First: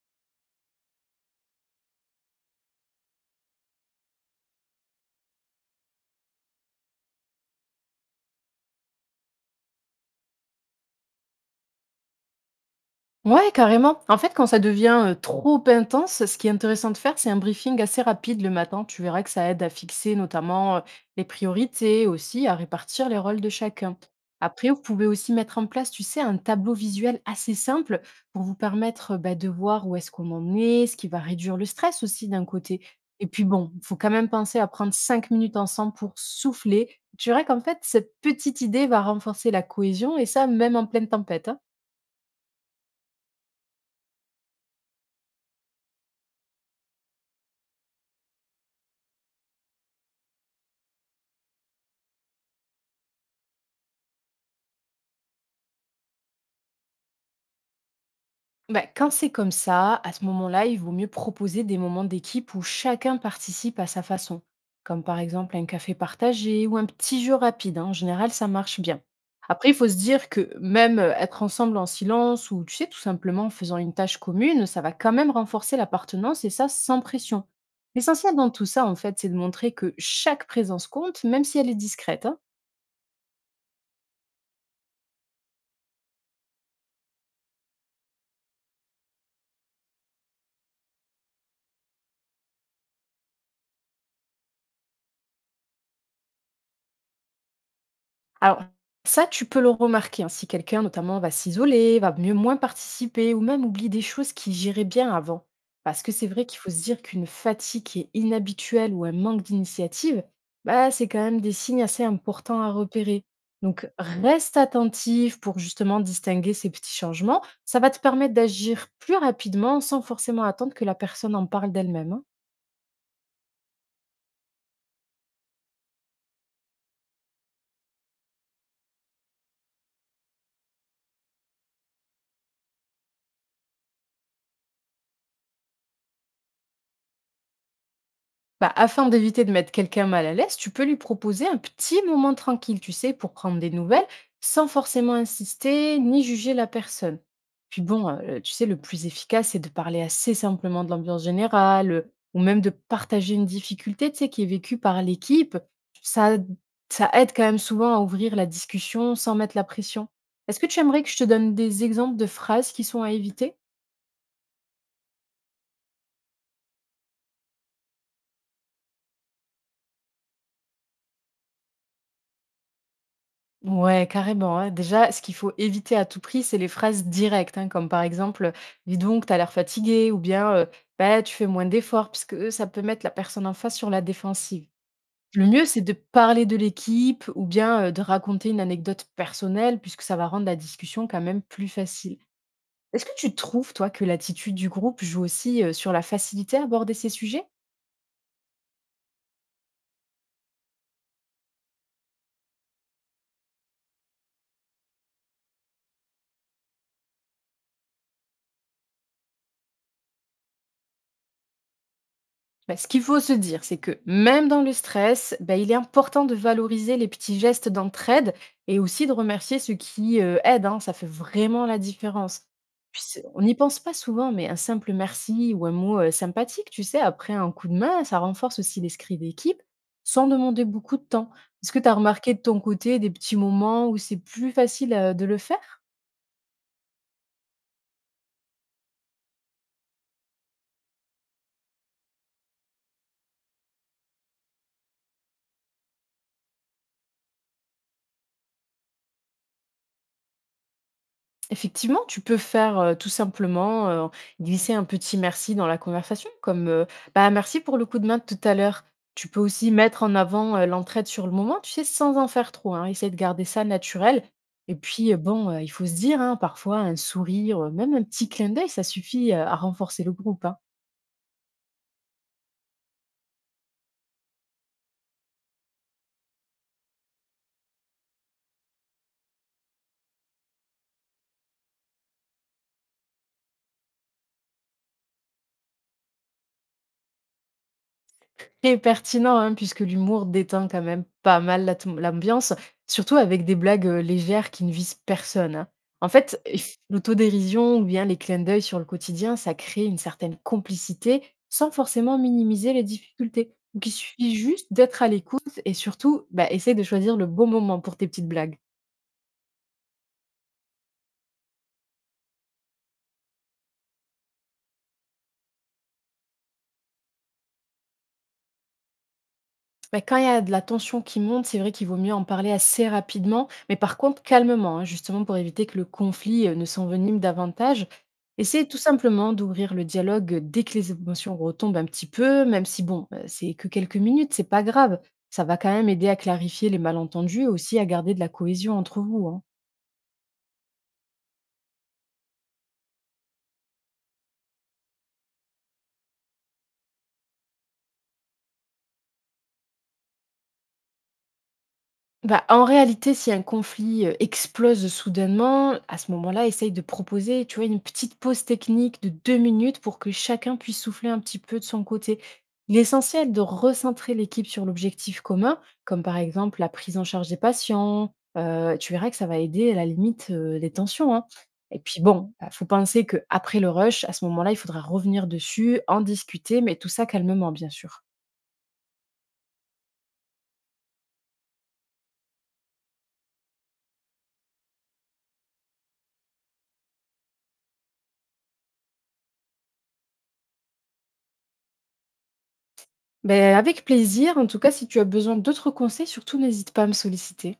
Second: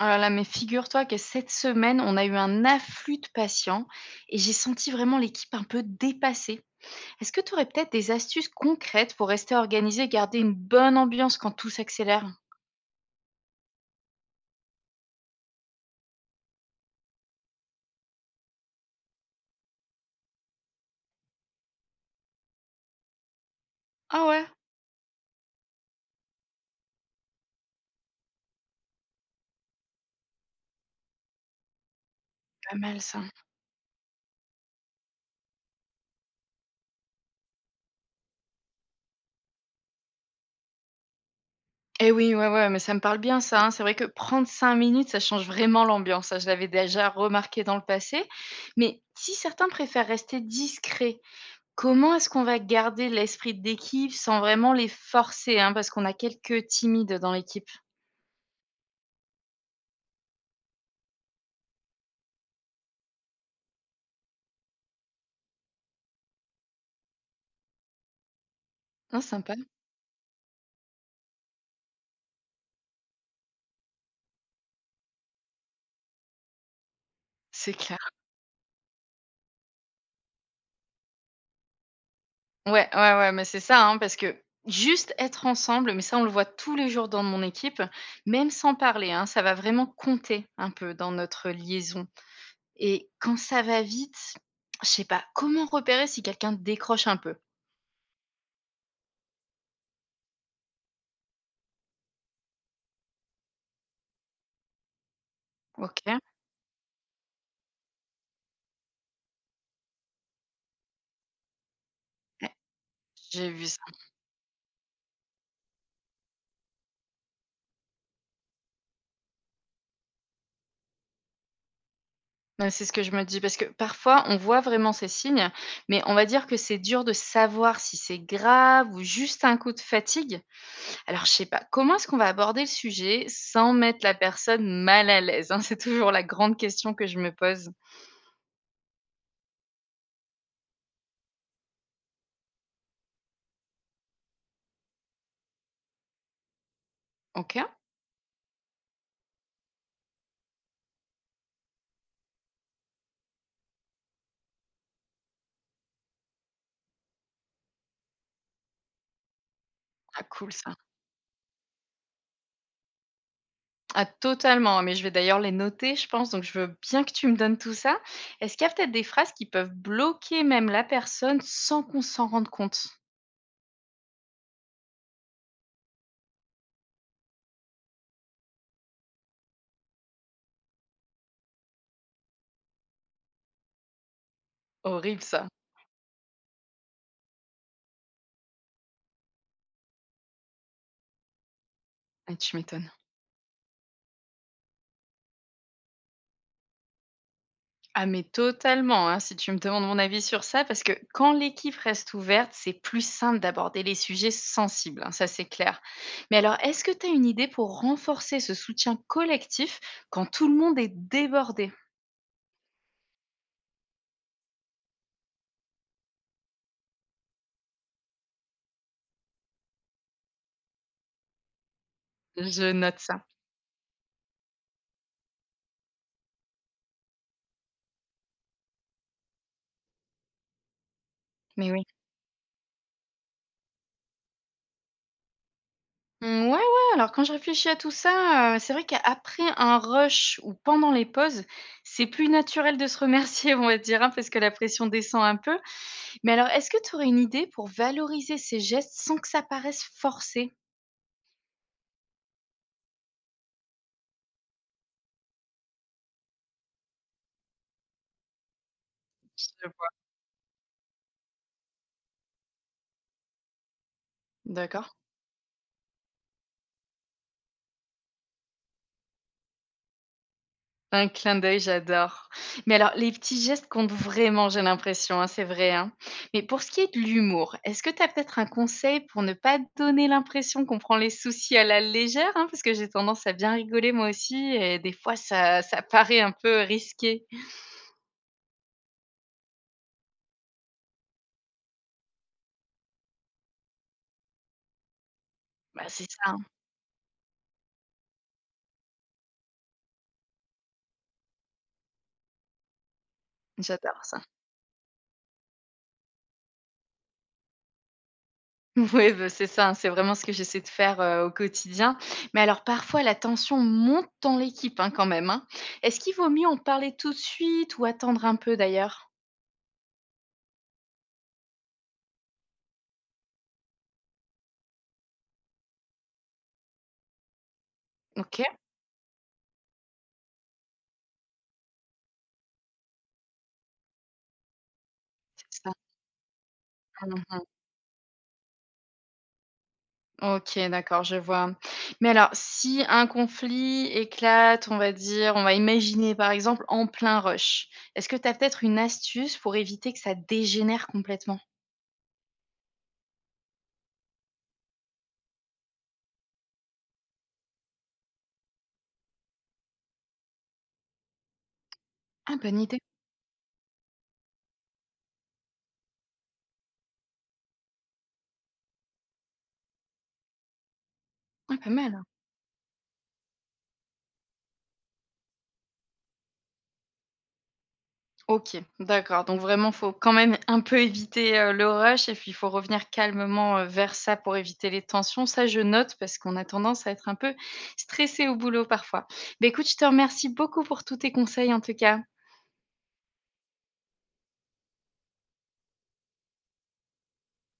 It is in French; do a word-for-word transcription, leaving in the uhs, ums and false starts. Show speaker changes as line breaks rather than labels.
Oh là là, mais figure-toi que cette semaine, on a eu un afflux de patients et j'ai senti vraiment l'équipe un peu dépassée. Est-ce que tu aurais peut-être des astuces concrètes pour rester organisé et garder une bonne ambiance quand tout s'accélère?
Ouais, carrément. En fait, quand ça devient, heu, trop intense, ce qui est intéressant de faire, c'est un briefing assez rapide le matin. Tu verras que ça aide à fixer notamment, heu, les priorités, aussi à répartir les rôles de chacun.
Ah ouais,
Après, vous pouvez aussi mettre en place, tu sais, un tableau visuel assez simple pour vous permettre, heu, bah, de voir où est-ce qu'on en est, ce qui va réduire le stress aussi d'un
pas
côté.
mal ça.
Et puis bon, il faut quand même penser à prendre cinq minutes ensemble pour souffler. Tu verras qu'en fait, cette petite idée va renforcer la cohésion et ça, même en pleine tempête, hein.
Eh oui, ouais, ouais, mais ça me parle bien ça, hein. C'est vrai que prendre cinq minutes, ça change vraiment l'ambiance. Ça, je l'avais déjà remarqué dans le passé. Mais si certains préfèrent rester discrets, comment est-ce qu'on va garder l'esprit d'équipe sans vraiment les forcer, hein, parce qu'on a quelques timides dans l'équipe?
Bah, quand c'est comme ça, à ce moment-là, il vaut mieux proposer des moments d'équipe où chacun participe à sa façon, comme par exemple un café partagé ou un petit jeu rapide. Hein. En général, ça marche bien.
Ah, sympa.
Après, il faut se dire que même euh, être ensemble en silence ou, tu sais, tout simplement en faisant une tâche commune, ça va quand même renforcer l'appartenance et ça sans pression.
C'est clair.
L'essentiel dans tout ça, en fait, c'est de montrer que chaque présence compte, même si elle est discrète. Hein.
Ouais, ouais, ouais, mais c'est ça, hein, parce que juste être ensemble, mais ça, on le voit tous les jours dans mon équipe, même sans parler, hein, ça va vraiment compter un peu dans notre liaison. Et quand ça va vite, je sais pas, comment repérer si quelqu'un décroche un peu?
Alors, ça, tu peux le remarquer, hein, si quelqu'un notamment va s'isoler, va mieux moins participer ou même oublie des choses qu'il gérait bien avant. Parce
OK?
que c'est vrai qu'il faut se dire qu'une fatigue qui est inhabituelle ou un manque d'initiative, bah, c'est quand même des signes assez
Ouais,
importants à repérer.
j'ai vu ça.
Donc, reste attentif pour justement distinguer ces petits changements. Ça va te permettre d'agir plus rapidement sans forcément attendre que la personne en parle d'elle-même. Hein.
Ouais, c'est ce que je me dis, parce que parfois, on voit vraiment ces signes, mais on va dire que c'est dur de savoir si c'est grave ou juste un coup de fatigue. Alors, je sais pas, comment est-ce qu'on va aborder le sujet sans mettre la personne mal à l'aise, hein? C'est toujours la grande question que je me pose.
Bah, afin d'éviter de mettre quelqu'un mal à l'aise, tu peux lui proposer un petit moment tranquille, tu sais, pour prendre des nouvelles, sans forcément insister ni juger la personne.
OK.
Puis bon, euh, tu sais, le plus efficace, c'est de parler assez simplement de l'ambiance générale, euh, ou même de partager une difficulté, tu sais, qui est vécue par l'équipe. Ça, ça aide quand même souvent à ouvrir la discussion sans mettre la pression.
Ah cool
Est-ce que
ça.
tu aimerais que je te donne des exemples de phrases qui sont à éviter?
Ah totalement, mais je vais d'ailleurs les noter, je pense, donc je veux bien que tu me donnes tout ça. Est-ce qu'il y a peut-être des phrases qui peuvent bloquer même la personne sans qu'on s'en rende compte?
Ouais, carrément, hein. Déjà, ce qu'il faut éviter à tout prix, c'est les phrases directes, hein, comme par exemple, dis donc, t'as l'air fatigué, ou bien, euh, bah, tu fais moins d'efforts, puisque euh, ça peut mettre la personne en face sur la défensive.
Horrible
Le
ça.
mieux, c'est de parler de l'équipe ou bien euh, de raconter une anecdote personnelle, puisque ça va rendre la discussion quand même plus facile.
Ah tu m'étonnes.
Est-ce que tu trouves, toi, que l'attitude du groupe joue aussi euh, sur la facilité à aborder ces sujets?
Ah mais totalement, hein, si tu me demandes mon avis sur ça, parce que quand l'équipe reste ouverte, c'est plus simple d'aborder les sujets sensibles, hein, ça c'est clair. Mais alors, est-ce que tu as une idée pour renforcer ce soutien collectif quand tout le monde est débordé?
Bah, ce qu'il faut se dire, c'est que même dans le stress, bah, il est important de valoriser les petits gestes d'entraide et aussi de remercier ceux qui euh, aident. Hein, ça fait vraiment la différence.
Je note
Puis
ça.
c'est- on n'y pense pas souvent, mais un simple merci ou un mot euh, sympathique, tu sais, après un coup de main, ça renforce aussi l'esprit d'équipe sans demander beaucoup de temps. Est-ce
Mais
que
oui.
tu as remarqué de ton côté des petits moments où c'est plus facile euh, de le faire?
Mm, ouais, ouais, alors quand je réfléchis à tout ça, euh, c'est vrai qu'après un rush ou pendant les pauses, c'est plus naturel de se remercier, on va dire, hein, parce que la pression descend un peu. Mais alors, est-ce que tu aurais une idée pour valoriser ces gestes sans que ça paraisse forcé?
Effectivement, tu peux faire euh, tout simplement euh, glisser un petit merci dans la conversation, comme euh, bah, merci pour le coup de main de tout à l'heure. Tu peux
Je
aussi
vois.
mettre en avant euh, l'entraide sur le moment, tu sais, sans en faire trop. Hein, essayer de garder ça naturel. Et
D'accord.
puis, euh, bon, euh, il faut se dire, hein, parfois, un sourire, euh, même un petit clin d'œil, ça suffit euh, à renforcer le groupe. Hein.
Un clin d'œil, j'adore. Mais alors, les petits gestes comptent vraiment, j'ai l'impression, hein, c'est vrai, hein. Mais pour ce qui est de l'humour, est-ce que tu as peut-être un conseil pour ne pas donner l'impression qu'on prend les soucis à la légère, hein? Parce que j'ai tendance à bien rigoler moi aussi, et des fois, ça, ça paraît un peu risqué.
Très pertinent, hein, puisque l'humour déteint quand même pas mal l'atm l'ambiance, surtout avec des blagues, heu, légères qui ne visent personne, hein.
Bah, c'est
En
ça, hein,
fait, il L'autodérision ou bien les clins d'œil sur le quotidien, ça crée une certaine complicité sans forcément minimiser les difficultés. Donc il
j'adore ça.
suffit juste d'être à l'écoute et surtout, bah, essaye de choisir le bon moment pour tes petites blagues.
Oui, bah, c'est ça, hein, c'est vraiment ce que j'essaie de faire euh, au quotidien. Mais alors, parfois, la tension monte dans l'équipe, hein, quand même, hein. Est-ce qu'il vaut mieux en parler tout de suite ou attendre un peu d'ailleurs?
Bah, quand il y a de la tension qui monte, c'est vrai qu'il vaut mieux en parler assez rapidement, mais par contre calmement, hein, justement pour éviter que le conflit euh, ne s'envenime davantage.
OK,
Essayez tout simplement d'ouvrir le dialogue dès que les émotions retombent un petit peu, même si bon, euh, c'est que quelques minutes, c'est pas grave. Ça va
c'est
quand
ça.
même aider à clarifier les
Mmh.
malentendus et aussi à garder de la cohésion entre vous. Hein.
OK, d'accord, je vois. Mais alors, si un conflit éclate, on va dire, on va imaginer par exemple en plein rush, est-ce que tu as peut-être une astuce pour éviter que ça dégénère complètement?
Bah, en réalité, si un conflit, heu, explose soudainement, à ce moment-là, essaye de proposer, tu vois, une petite pause technique de deux minutes pour que chacun puisse souffler un petit peu de son côté.
Ah, bonne
Il
idée.
est essentiel de recentrer l'équipe sur l'objectif commun, comme par exemple la prise en charge des patients, heu, tu verras que ça va aider à la limite, heu, les tensions, hein.
Ah, pas
Et puis
mal.
bon, bah, faut penser qu'après le rush, à ce moment-là, il faudra revenir dessus, en discuter, mais tout ça calmement, bien sûr.
OK, d'accord, donc vraiment, faut quand même un peu éviter, heu, le rush et puis il faut revenir calmement, heu, vers ça pour éviter les tensions. Ça, je note parce qu'on a tendance à être un peu stressé au boulot parfois. Mais écoute, je te remercie beaucoup pour tous tes conseils en tout cas.
Ben avec plaisir. En tout cas, si tu as besoin d'autres conseils, surtout n'hésite pas à me solliciter.